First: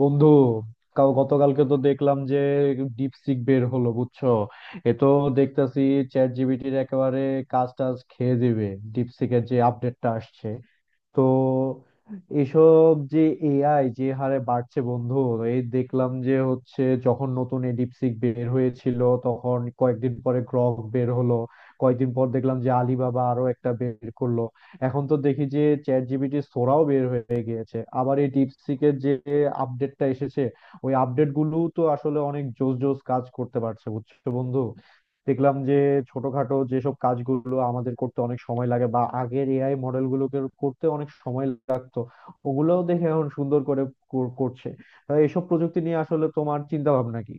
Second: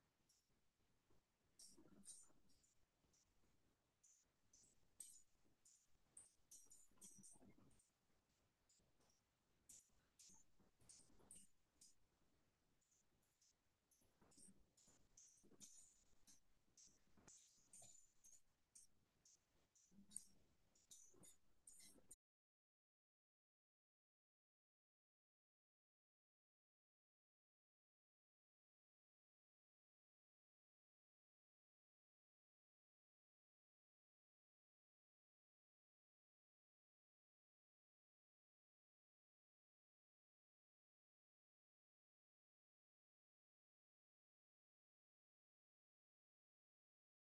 বন্ধু কাল গতকালকে তো দেখলাম যে ডিপসিক বের হলো বুঝছো। এ তো দেখতেছি চ্যাট জিপিটির একেবারে কাজ টাজ খেয়ে দিবে ডিপসিকের যে আপডেটটা আসছে। তো এসব যে এআই যে হারে বাড়ছে বন্ধু, এই দেখলাম যে হচ্ছে যখন নতুন এই ডিপসিক বের হয়েছিল তখন কয়েকদিন পরে গ্রক বের হলো, কয়েকদিন পর দেখলাম যে আলিবাবা আরো একটা বের করলো। এখন তো দেখি যে চ্যাট জিপিটি সোরাও বের হয়ে গিয়েছে, আবার এই ডিপসিকের যে আপডেটটা এসেছে ওই আপডেট গুলো তো আসলে অনেক জোস জোস কাজ করতে পারছে বুঝছো বন্ধু। দেখলাম যে ছোটখাটো যেসব কাজগুলো আমাদের করতে অনেক সময় লাগে বা আগের এআই মডেল গুলোকে করতে অনেক সময় লাগতো ওগুলোও দেখে এখন সুন্দর করে করছে। তাই এসব প্রযুক্তি নিয়ে আসলে তোমার চিন্তা ভাবনা কি?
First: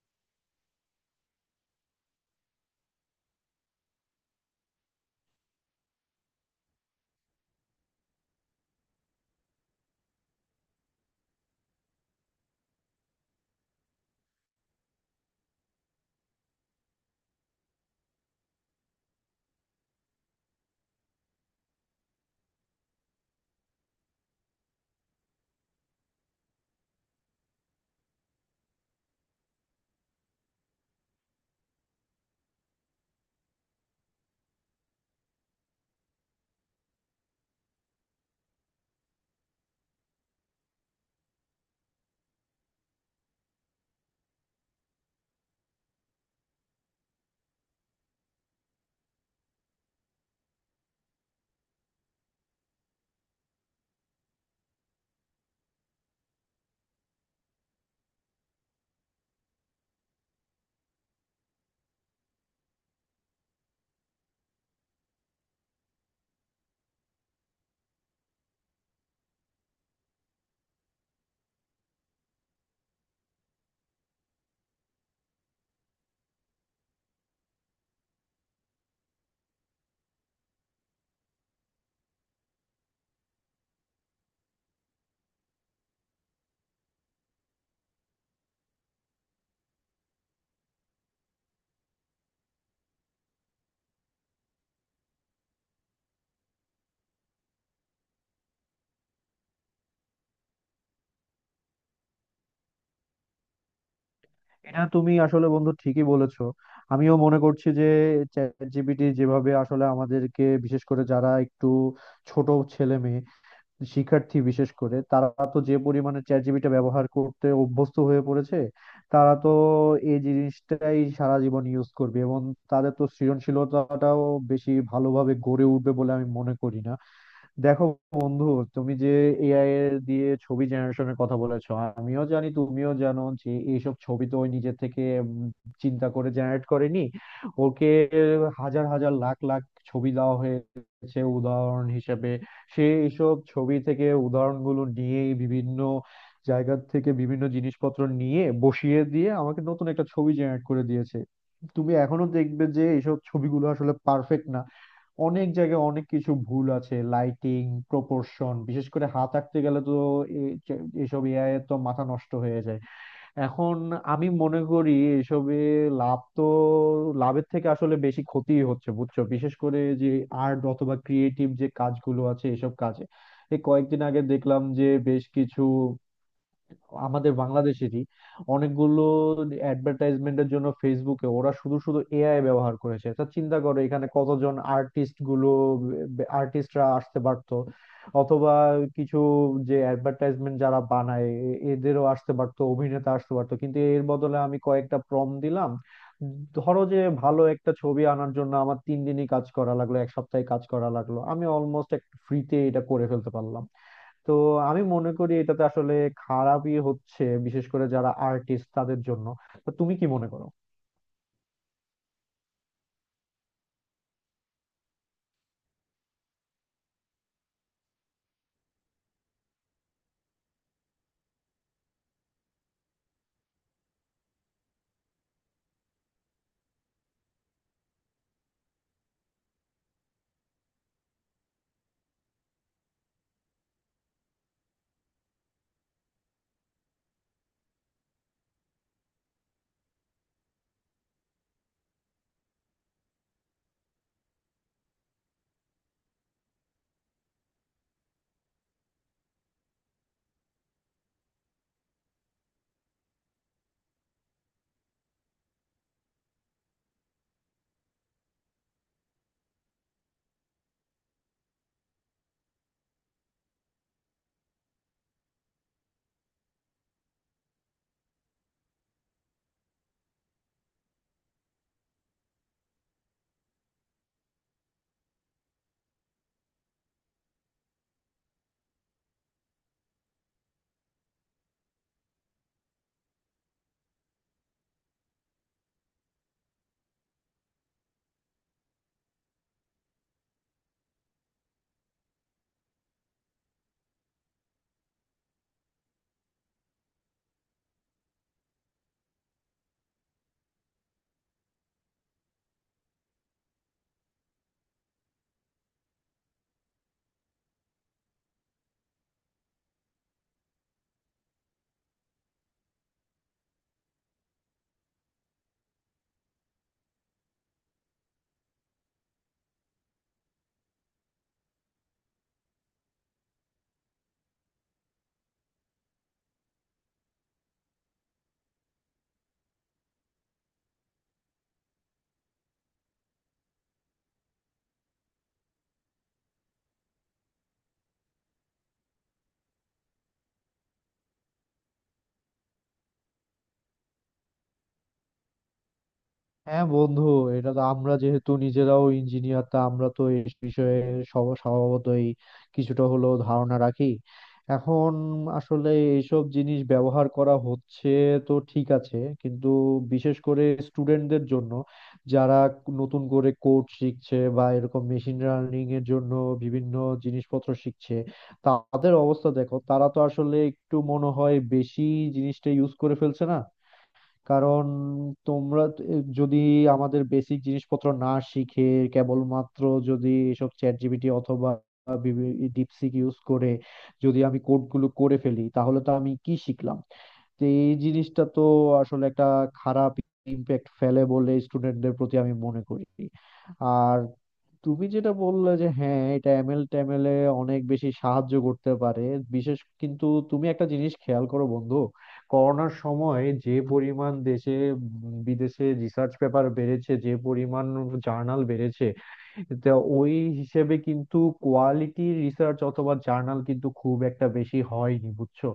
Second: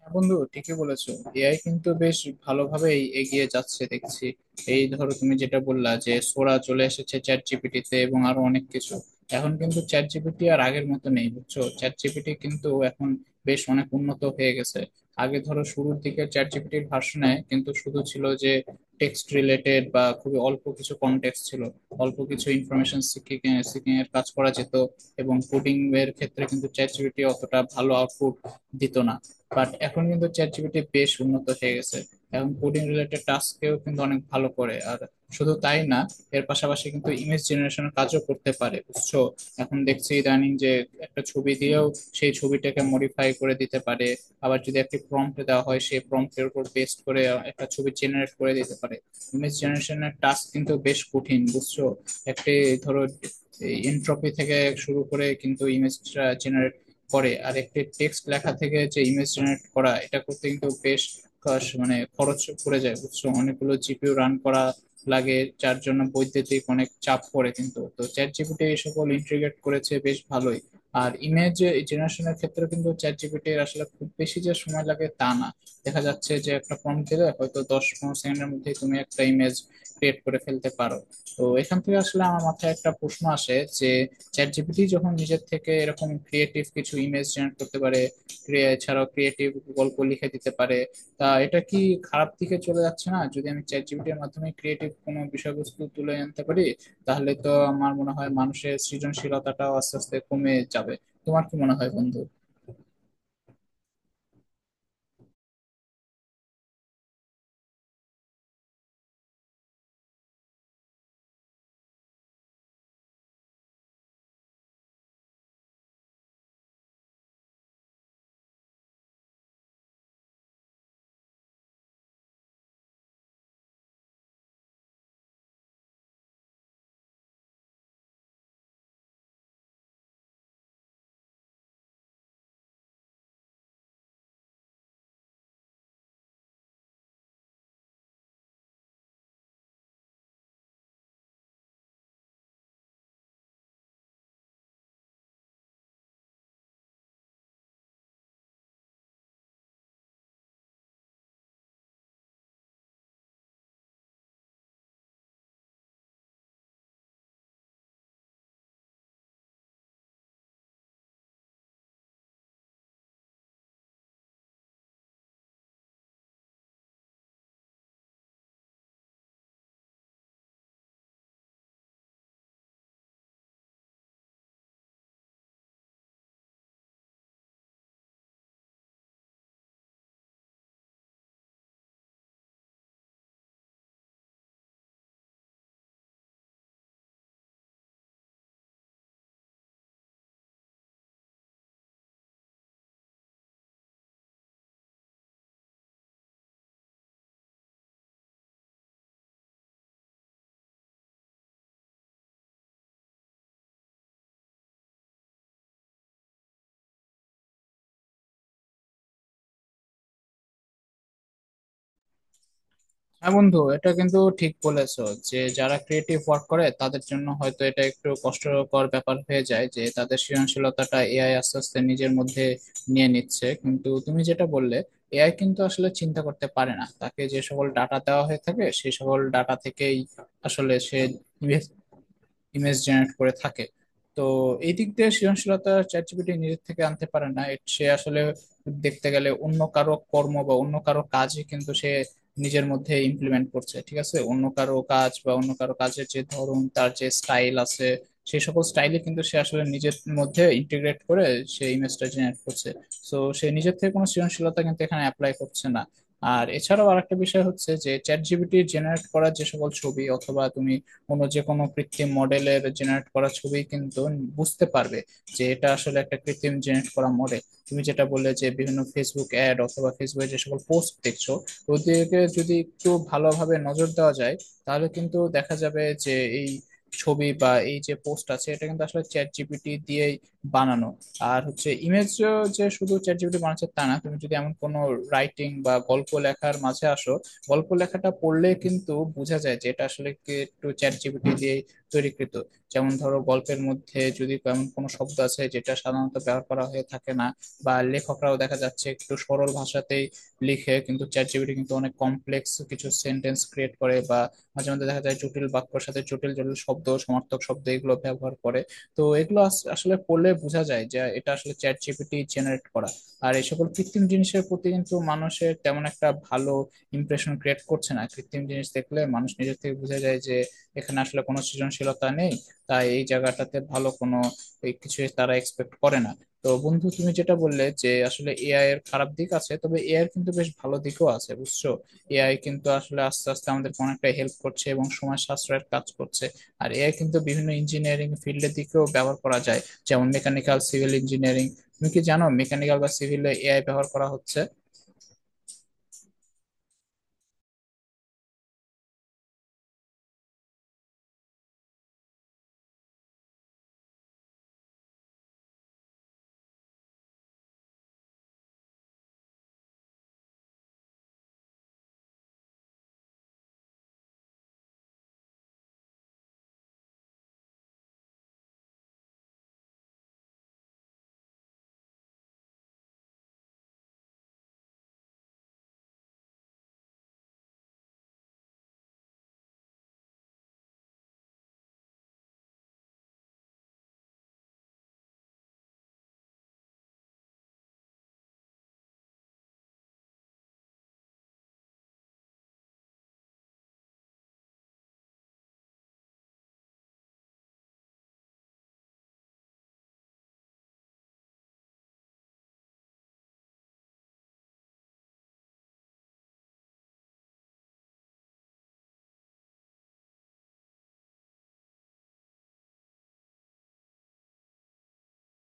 হ্যাঁ বন্ধু, ঠিকই বলেছো। এআই কিন্তু বেশ ভালোভাবেই এগিয়ে যাচ্ছে দেখছি। এই ধরো তুমি যেটা বললা যে সোরা চলে এসেছে চ্যাট জিপিটিতে এবং আরো অনেক কিছু। এখন কিন্তু চ্যাট জিপিটি আর আগের মতো নেই, বুঝছো? চ্যাট জিপিটি কিন্তু এখন বেশ অনেক উন্নত হয়ে গেছে। আগে ধরো শুরুর দিকে চ্যাট জিপিটির ভার্সনে কিন্তু শুধু ছিল যে টেক্সট রিলেটেড বা খুবই অল্প কিছু কনটেক্সট ছিল, অল্প কিছু ইনফরমেশন সিকিং সিকিং এর কাজ করা যেত। এবং কোডিং এর ক্ষেত্রে কিন্তু চ্যাট জিপিটি অতটা ভালো আউটপুট দিত না। বাট এখন কিন্তু চ্যাট জিপিটি বেশ উন্নত হয়ে গেছে। এখন কোডিং রিলেটেড টাস্কেও কিন্তু অনেক ভালো করে আর শুধু তাই না, এর পাশাপাশি কিন্তু ইমেজ জেনারেশনের কাজও করতে পারে, বুঝছো। এখন দেখছি ইদানিং যে একটা ছবি দিয়েও সেই ছবিটাকে মডিফাই করে দিতে পারে। আবার যদি একটি প্রম্পট দেওয়া হয় সেই প্রম্পটের উপর বেস করে একটা ছবি জেনারেট করে দিতে পারে। ইমেজ জেনারেশনের টাস্ক কিন্তু বেশ কঠিন, বুঝছো। একটি ধরো এনট্রপি থেকে শুরু করে কিন্তু ইমেজটা জেনারেট করে, আর একটি টেক্সট লেখা থেকে যে ইমেজ জেনারেট করা, এটা করতে কিন্তু বেশ খরচ- মানে খরচ পড়ে যায়, বুঝছো। অনেকগুলো জিপিইউ রান করা লাগে, যার জন্য বৈদ্যুতিক অনেক চাপ পড়ে, কিন্তু তো চ্যাট জিপিটি এই সকল ইন্টিগ্রেট করেছে বেশ ভালোই। আর ইমেজ জেনারেশনের ক্ষেত্রে কিন্তু চ্যাট জিপিটির আসলে খুব বেশি যে সময় লাগে তা না। দেখা যাচ্ছে যে একটা প্রম্পট দিলে হয়তো 10-15 সেকেন্ডের মধ্যেই তুমি একটা ইমেজ ক্রিয়েট করে ফেলতে পারো। তো এখান থেকে আসলে আমার মাথায় একটা প্রশ্ন আসে যে চ্যাট জিপিটি যখন নিজের থেকে এরকম ক্রিয়েটিভ কিছু ইমেজ জেনারেট করতে পারে, এছাড়াও ক্রিয়েটিভ গল্প লিখে দিতে পারে, তা এটা কি খারাপ দিকে চলে যাচ্ছে না? যদি আমি চ্যাট জিপিটির মাধ্যমে ক্রিয়েটিভ কোনো বিষয়বস্তু তুলে আনতে পারি তাহলে তো আমার মনে হয় মানুষের সৃজনশীলতাটাও আস্তে আস্তে কমে যাবে। তোমার কি মনে হয় বন্ধু? এটা তুমি আসলে বন্ধু ঠিকই বলেছো। আমিও মনে করছি যে চ্যাট জিপিটি যেভাবে আসলে আমাদেরকে, বিশেষ করে যারা একটু ছোট ছেলে মেয়ে শিক্ষার্থী বিশেষ করে তারা, তো যে পরিমাণে চ্যাট জিপিটি ব্যবহার করতে অভ্যস্ত হয়ে পড়েছে তারা তো এই জিনিসটাই সারা জীবন ইউজ করবে এবং তাদের তো সৃজনশীলতাটাও বেশি ভালোভাবে গড়ে উঠবে বলে আমি মনে করি না। দেখো বন্ধু, তুমি যে এআই এর দিয়ে ছবি জেনারেশনের কথা বলেছো, আমিও জানি তুমিও জানো যে এইসব ছবি তো ওই নিজে থেকে চিন্তা করে জেনারেট করেনি। ওকে হাজার হাজার লাখ লাখ ছবি দেওয়া হয়েছে উদাহরণ হিসেবে, সে এইসব ছবি থেকে উদাহরণগুলো নিয়ে বিভিন্ন জায়গা থেকে বিভিন্ন জিনিসপত্র নিয়ে বসিয়ে দিয়ে আমাকে নতুন একটা ছবি জেনারেট করে দিয়েছে। তুমি এখনো দেখবে যে এইসব ছবিগুলো আসলে পারফেক্ট না, অনেক জায়গায় অনেক কিছু ভুল আছে, লাইটিং, প্রপোর্শন, বিশেষ করে হাত আঁকতে গেলে তো এসব এআই এর তো মাথা নষ্ট হয়ে যায়। এখন আমি মনে করি এসবে লাভ তো লাভের থেকে আসলে বেশি ক্ষতিই হচ্ছে বুঝছো, বিশেষ করে যে আর্ট অথবা ক্রিয়েটিভ যে কাজগুলো আছে এসব কাজে। এই কয়েকদিন আগে দেখলাম যে বেশ কিছু আমাদের বাংলাদেশেরই অনেকগুলো অ্যাডভার্টাইজমেন্টের জন্য ফেসবুকে ওরা শুধু শুধু এআই ব্যবহার করেছে। তা চিন্তা করো এখানে কতজন আর্টিস্ট গুলো, আর্টিস্টরা আসতে পারতো, অথবা কিছু যে অ্যাডভার্টাইজমেন্ট যারা বানায় এদেরও আসতে পারতো, অভিনেতা আসতে পারতো, কিন্তু এর বদলে আমি কয়েকটা প্রম দিলাম। ধরো যে ভালো একটা ছবি আনার জন্য আমার 3 দিনই কাজ করা লাগলো, এক সপ্তাহে কাজ করা লাগলো, আমি অলমোস্ট একটা ফ্রিতে এটা করে ফেলতে পারলাম। তো আমি মনে করি এটাতে আসলে খারাপই হচ্ছে, বিশেষ করে যারা আর্টিস্ট তাদের জন্য। তো তুমি কি মনে করো? হ্যাঁ বন্ধু, এটা কিন্তু ঠিক বলেছো যে যারা ক্রিয়েটিভ ওয়ার্ক করে তাদের জন্য হয়তো এটা একটু কষ্টকর ব্যাপার হয়ে যায় যে তাদের সৃজনশীলতাটা এআই আস্তে আস্তে নিজের মধ্যে নিয়ে নিচ্ছে। কিন্তু তুমি যেটা বললে, এআই কিন্তু আসলে চিন্তা করতে পারে না, তাকে যে সকল ডাটা দেওয়া হয়ে থাকে সেই সকল ডাটা থেকেই আসলে সে ইমেজ জেনারেট করে থাকে। তো এই দিক দিয়ে সৃজনশীলতা চ্যাট জিপিটি নিজের থেকে আনতে পারে না। সে আসলে দেখতে গেলে অন্য কারো কর্ম বা অন্য কারো কাজই কিন্তু সে নিজের মধ্যে ইমপ্লিমেন্ট করছে। ঠিক আছে, অন্য কারো কাজ বা অন্য কারো কাজের যে ধরন, তার যে স্টাইল আছে, সেই সকল স্টাইলে কিন্তু সে আসলে নিজের মধ্যে ইন্টিগ্রেট করে সে ইমেজটা জেনারেট করছে। সো সে নিজের থেকে কোনো সৃজনশীলতা কিন্তু এখানে অ্যাপ্লাই করছে না। আর এছাড়াও আরেকটা বিষয় হচ্ছে যে চ্যাট জিপিটি জেনারেট করা যে সকল ছবি অথবা তুমি কোনো যে কোনো কৃত্রিম মডেলের জেনারেট করা ছবি কিন্তু বুঝতে পারবে যে এটা আসলে একটা কৃত্রিম জেনারেট করা মডেল। তুমি যেটা বললে যে বিভিন্ন ফেসবুক অ্যাড অথবা ফেসবুকে যে সকল পোস্ট দেখছো, ওদিকে যদি একটু ভালোভাবে নজর দেওয়া যায় তাহলে কিন্তু দেখা যাবে যে এই ছবি বা এই যে পোস্ট আছে, এটা কিন্তু আসলে চ্যাট জিপিটি দিয়েই বানানো। আর হচ্ছে ইমেজ যে শুধু চ্যাট জিপিটি বানাচ্ছে তা না, তুমি যদি এমন কোনো রাইটিং বা গল্প লেখার মাঝে আসো, গল্প লেখাটা পড়লে কিন্তু বোঝা যায় যে এটা আসলে কি একটু চ্যাট জিপিটি দিয়ে তৈরিকৃত। যেমন ধরো গল্পের মধ্যে যদি এমন কোনো শব্দ আছে যেটা সাধারণত ব্যবহার করা হয়ে থাকে না, বা লেখকরাও দেখা যাচ্ছে একটু সরল ভাষাতেই লিখে, কিন্তু চ্যাট জিপিটি কিন্তু অনেক কমপ্লেক্স কিছু সেন্টেন্স ক্রিয়েট করে, বা মাঝে মধ্যে দেখা যায় জটিল বাক্যর সাথে জটিল জটিল শব্দ, সমার্থক শব্দ এগুলো ব্যবহার করে। তো এগুলো আসলে পড়লে বোঝা যায় যে এটা আসলে চ্যাট জিপিটি জেনারেট করা। আর এই সকল কৃত্রিম জিনিসের প্রতি কিন্তু মানুষের তেমন একটা ভালো ইমপ্রেশন ক্রিয়েট করছে না। কৃত্রিম জিনিস দেখলে মানুষ নিজের থেকে বুঝে যায় যে এখানে আসলে কোনো সৃজনশীলতা নেই। তাই এই জায়গাটাতে ভালো কোনো এই কিছু তারা এক্সপেক্ট করে না। তো বন্ধু তুমি যেটা বললে যে আসলে এআই এর খারাপ দিক আছে, তবে এআই এর কিন্তু বেশ ভালো দিকও আছে, বুঝছো। এআই কিন্তু আসলে আস্তে আস্তে আমাদের অনেকটা হেল্প করছে এবং সময় সাশ্রয়ের কাজ করছে। আর এআই কিন্তু বিভিন্ন ইঞ্জিনিয়ারিং ফিল্ডের দিকেও ব্যবহার করা যায়, যেমন মেকানিক্যাল, সিভিল ইঞ্জিনিয়ারিং। তুমি কি জানো মেকানিক্যাল বা সিভিলে এআই ব্যবহার করা হচ্ছে? হ্যাঁ বন্ধু, এটা তো আমরা যেহেতু নিজেরাও ইঞ্জিনিয়ার তা আমরা তো এই বিষয়ে স্বভাবতই কিছুটা হলেও ধারণা রাখি। এখন আসলে এইসব জিনিস ব্যবহার করা হচ্ছে তো ঠিক আছে, কিন্তু বিশেষ করে স্টুডেন্টদের জন্য, যারা নতুন করে কোড শিখছে বা এরকম মেশিন লার্নিং এর জন্য বিভিন্ন জিনিসপত্র শিখছে, তাদের অবস্থা দেখো তারা তো আসলে একটু মনে হয় বেশি জিনিসটা ইউজ করে ফেলছে না? কারণ তোমরা যদি আমাদের বেসিক জিনিসপত্র না শিখে কেবলমাত্র যদি এসব চ্যাট জিপিটি অথবা ডিপসিক ইউজ করে যদি আমি কোডগুলো করে ফেলি তাহলে তো আমি কি শিখলাম? তো এই জিনিসটা তো আসলে একটা খারাপ ইমপ্যাক্ট ফেলে বলে স্টুডেন্টদের প্রতি আমি মনে করি। আর তুমি যেটা বললে যে হ্যাঁ এটা এমএল ট্যামেলে অনেক বেশি সাহায্য করতে পারে, বিশেষ কিন্তু তুমি একটা জিনিস খেয়াল করো বন্ধু, করোনার সময় যে পরিমাণ দেশে বিদেশে রিসার্চ পেপার বেড়েছে, যে পরিমাণ জার্নাল বেড়েছে, তা ওই হিসেবে কিন্তু কোয়ালিটি রিসার্চ অথবা জার্নাল কিন্তু খুব একটা বেশি হয়নি বুঝছো।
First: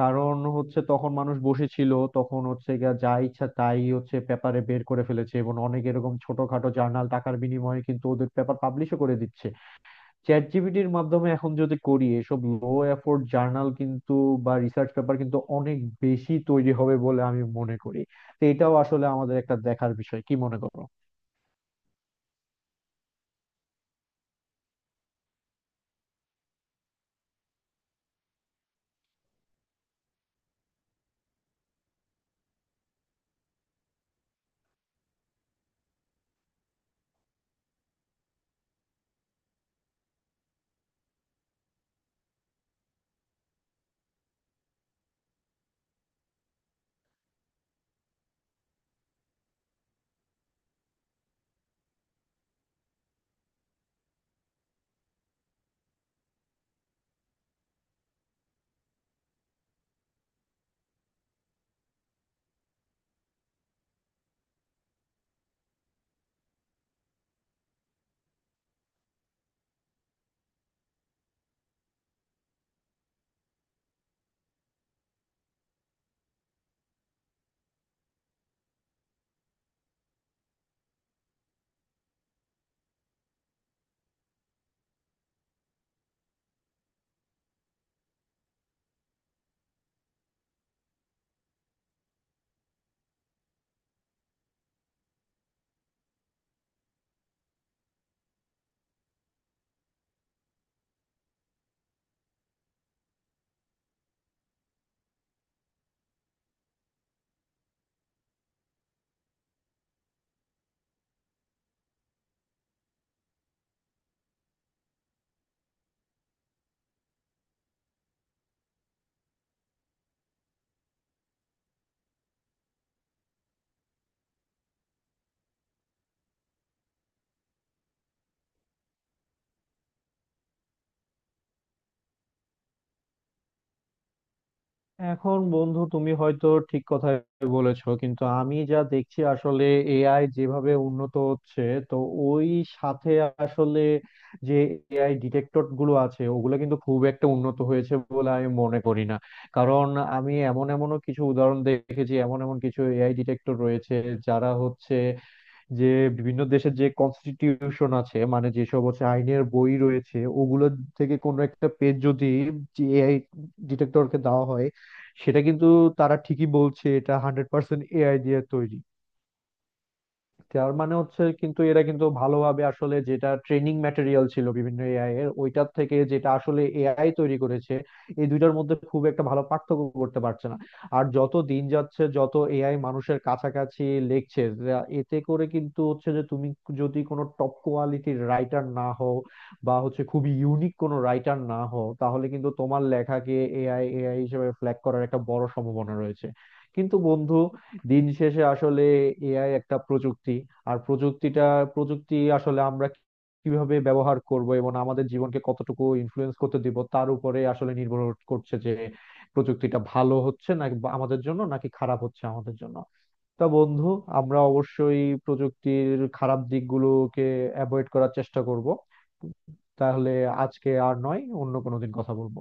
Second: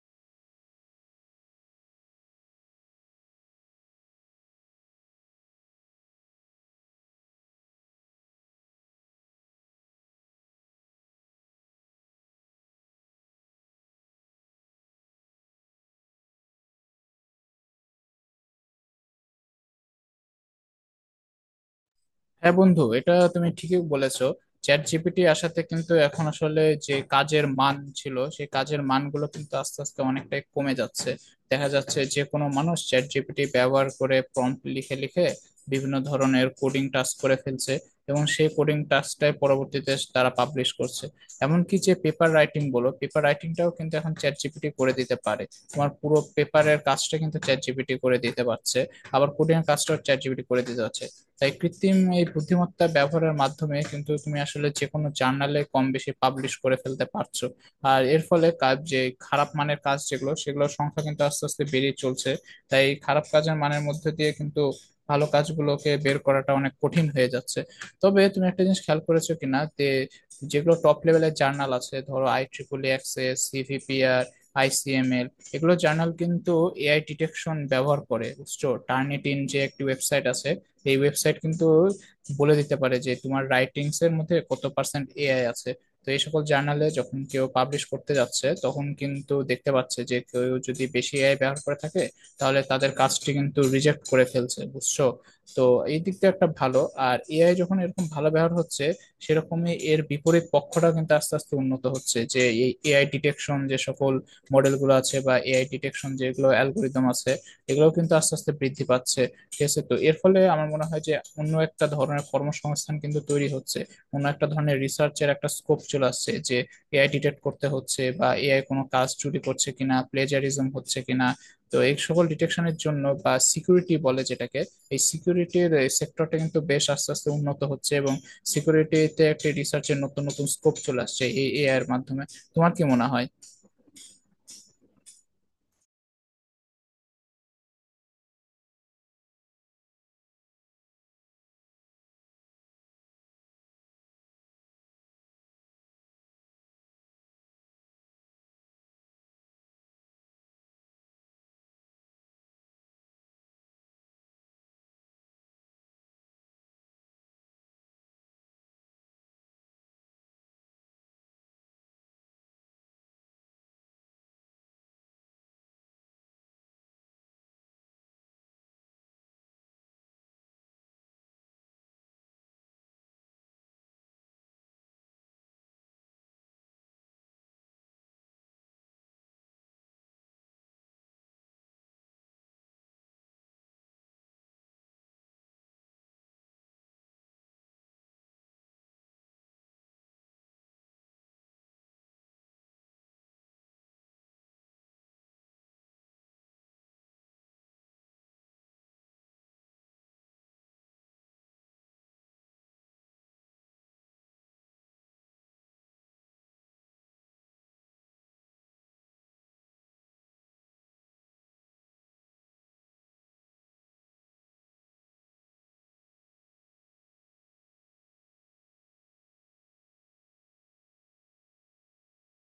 কারণ হচ্ছে তখন মানুষ বসেছিল, তখন হচ্ছে গিয়া যা ইচ্ছা তাই হচ্ছে পেপারে বের করে ফেলেছে এবং অনেক এরকম ছোটখাটো জার্নাল টাকার বিনিময়ে কিন্তু ওদের পেপার পাবলিশও করে দিচ্ছে। চ্যাট জিপিটির মাধ্যমে এখন যদি করি এসব লো এফোর্ট জার্নাল কিন্তু বা রিসার্চ পেপার কিন্তু অনেক বেশি তৈরি হবে বলে আমি মনে করি। তো এটাও আসলে আমাদের একটা দেখার বিষয়, কি মনে করো? হ্যাঁ বন্ধু, এটা তুমি ঠিকই বলেছো। চ্যাট জিপিটি আসাতে কিন্তু এখন আসলে যে কাজের মান ছিল, সেই কাজের মানগুলো কিন্তু আস্তে আস্তে অনেকটাই কমে যাচ্ছে। দেখা যাচ্ছে যে কোনো মানুষ চ্যাট জিপিটি ব্যবহার করে প্রম্পট লিখে লিখে বিভিন্ন ধরনের কোডিং টাস্ক করে ফেলছে, এবং সেই কোডিং টাস্কটাই পরবর্তীতে তারা পাবলিশ করছে। এমনকি যে পেপার রাইটিং বলো, পেপার রাইটিংটাও কিন্তু এখন চ্যাট জিপিটি করে দিতে পারে। তোমার পুরো পেপারের কাজটা কিন্তু চ্যাট জিপিটি করে দিতে পারছে, আবার কোডিং এর কাজটাও চ্যাট জিপিটি করে দিতে পারছে। তাই কৃত্রিম এই বুদ্ধিমত্তা ব্যবহারের মাধ্যমে কিন্তু তুমি আসলে যে কোনো জার্নালে কম বেশি পাবলিশ করে ফেলতে পারছো। আর এর ফলে কাজ যে, খারাপ মানের কাজ যেগুলো সেগুলোর সংখ্যা কিন্তু আস্তে আস্তে বেড়ে চলছে। তাই খারাপ কাজের মানের মধ্যে দিয়ে কিন্তু ভালো কাজগুলোকে বের করাটা অনেক কঠিন হয়ে যাচ্ছে। তবে তুমি একটা জিনিস খেয়াল করেছো কিনা যে যেগুলো টপ লেভেলের জার্নাল আছে, ধরো আই ট্রিপল এক্সএস, সিভিপিআর, আইসিএমএল, এগুলো জার্নাল কিন্তু এআই ডিটেকশন ব্যবহার করে, বুঝছো। টার্নিটিন যে একটি ওয়েবসাইট আছে, এই ওয়েবসাইট কিন্তু বলে দিতে পারে যে তোমার রাইটিংস এর মধ্যে কত পার্সেন্ট এআই আছে। তো এই সকল জার্নালে যখন কেউ পাবলিশ করতে যাচ্ছে, তখন কিন্তু দেখতে পাচ্ছে যে কেউ যদি বেশি এআই ব্যবহার করে থাকে তাহলে তাদের কাজটি কিন্তু রিজেক্ট করে ফেলছে, বুঝছো। তো এই দিকটা একটা ভালো। আর এআই যখন এরকম ভালো ব্যবহার হচ্ছে, সেরকমই এর বিপরীত পক্ষটা কিন্তু আস্তে আস্তে উন্নত হচ্ছে, যে এই এআই ডিটেকশন যে সকল মডেলগুলো আছে বা এআই ডিটেকশন যেগুলো অ্যালগোরিদম আছে, এগুলো কিন্তু আস্তে আস্তে বৃদ্ধি পাচ্ছে। ঠিক আছে, তো এর ফলে আমার মনে হয় যে অন্য একটা ধরনের কর্মসংস্থান কিন্তু তৈরি হচ্ছে, অন্য একটা ধরনের রিসার্চের একটা স্কোপ চলে আসছে, যে এআই ডিটেক্ট করতে হচ্ছে বা এআই কোনো কাজ চুরি করছে কিনা, প্লেজারিজম হচ্ছে কিনা। তো এই সকল ডিটেকশনের জন্য বা সিকিউরিটি বলে যেটাকে, এই সিকিউরিটির সেক্টরটা কিন্তু বেশ আস্তে আস্তে উন্নত হচ্ছে এবং সিকিউরিটিতে একটি রিসার্চের নতুন নতুন স্কোপ চলে আসছে এই এআই এর মাধ্যমে। তোমার কি মনে হয়? এখন বন্ধু তুমি হয়তো ঠিক কথাই বলেছো, কিন্তু আমি যা দেখছি আসলে এআই যেভাবে উন্নত হচ্ছে তো ওই সাথে আসলে যে এআই ডিটেক্টর গুলো আছে ওগুলো কিন্তু খুব একটা উন্নত হয়েছে বলে আমি মনে করি না। কারণ আমি এমন এমনও কিছু উদাহরণ দেখেছি, এমন এমন কিছু এআই ডিটেক্টর রয়েছে যারা হচ্ছে যে বিভিন্ন দেশের যে কনস্টিটিউশন আছে মানে যেসব হচ্ছে আইনের বই রয়েছে ওগুলো থেকে কোনো একটা পেজ যদি এআই ডিটেক্টরকে দেওয়া হয় সেটা কিন্তু তারা ঠিকই বলছে এটা 100% এআই দিয়ে তৈরি। তার মানে হচ্ছে কিন্তু এরা কিন্তু ভালোভাবে আসলে যেটা ট্রেনিং ম্যাটেরিয়াল ছিল বিভিন্ন এআই এর ওইটার থেকে যেটা আসলে এআই তৈরি করেছে এই দুইটার মধ্যে খুব একটা ভালো পার্থক্য করতে পারছে না। আর যত দিন যাচ্ছে যত এআই মানুষের কাছাকাছি লেখছে এতে করে কিন্তু হচ্ছে যে তুমি যদি কোনো টপ কোয়ালিটির রাইটার না হও বা হচ্ছে খুবই ইউনিক কোনো রাইটার না হও তাহলে কিন্তু তোমার লেখাকে এআই এআই হিসেবে ফ্ল্যাগ করার একটা বড় সম্ভাবনা রয়েছে। কিন্তু বন্ধু, দিন শেষে আসলে এআই একটা প্রযুক্তি। আর প্রযুক্তি আসলে আমরা কিভাবে ব্যবহার করব এবং আমাদের জীবনকে কতটুকু ইনফ্লুয়েন্স করতে দিব তার উপরে আসলে নির্ভর করছে যে প্রযুক্তিটা ভালো হচ্ছে নাকি আমাদের জন্য, নাকি খারাপ হচ্ছে আমাদের জন্য। তা বন্ধু, আমরা অবশ্যই প্রযুক্তির খারাপ দিকগুলোকে অ্যাভয়েড করার চেষ্টা করব। তাহলে আজকে আর নয়, অন্য কোনো দিন কথা বলবো।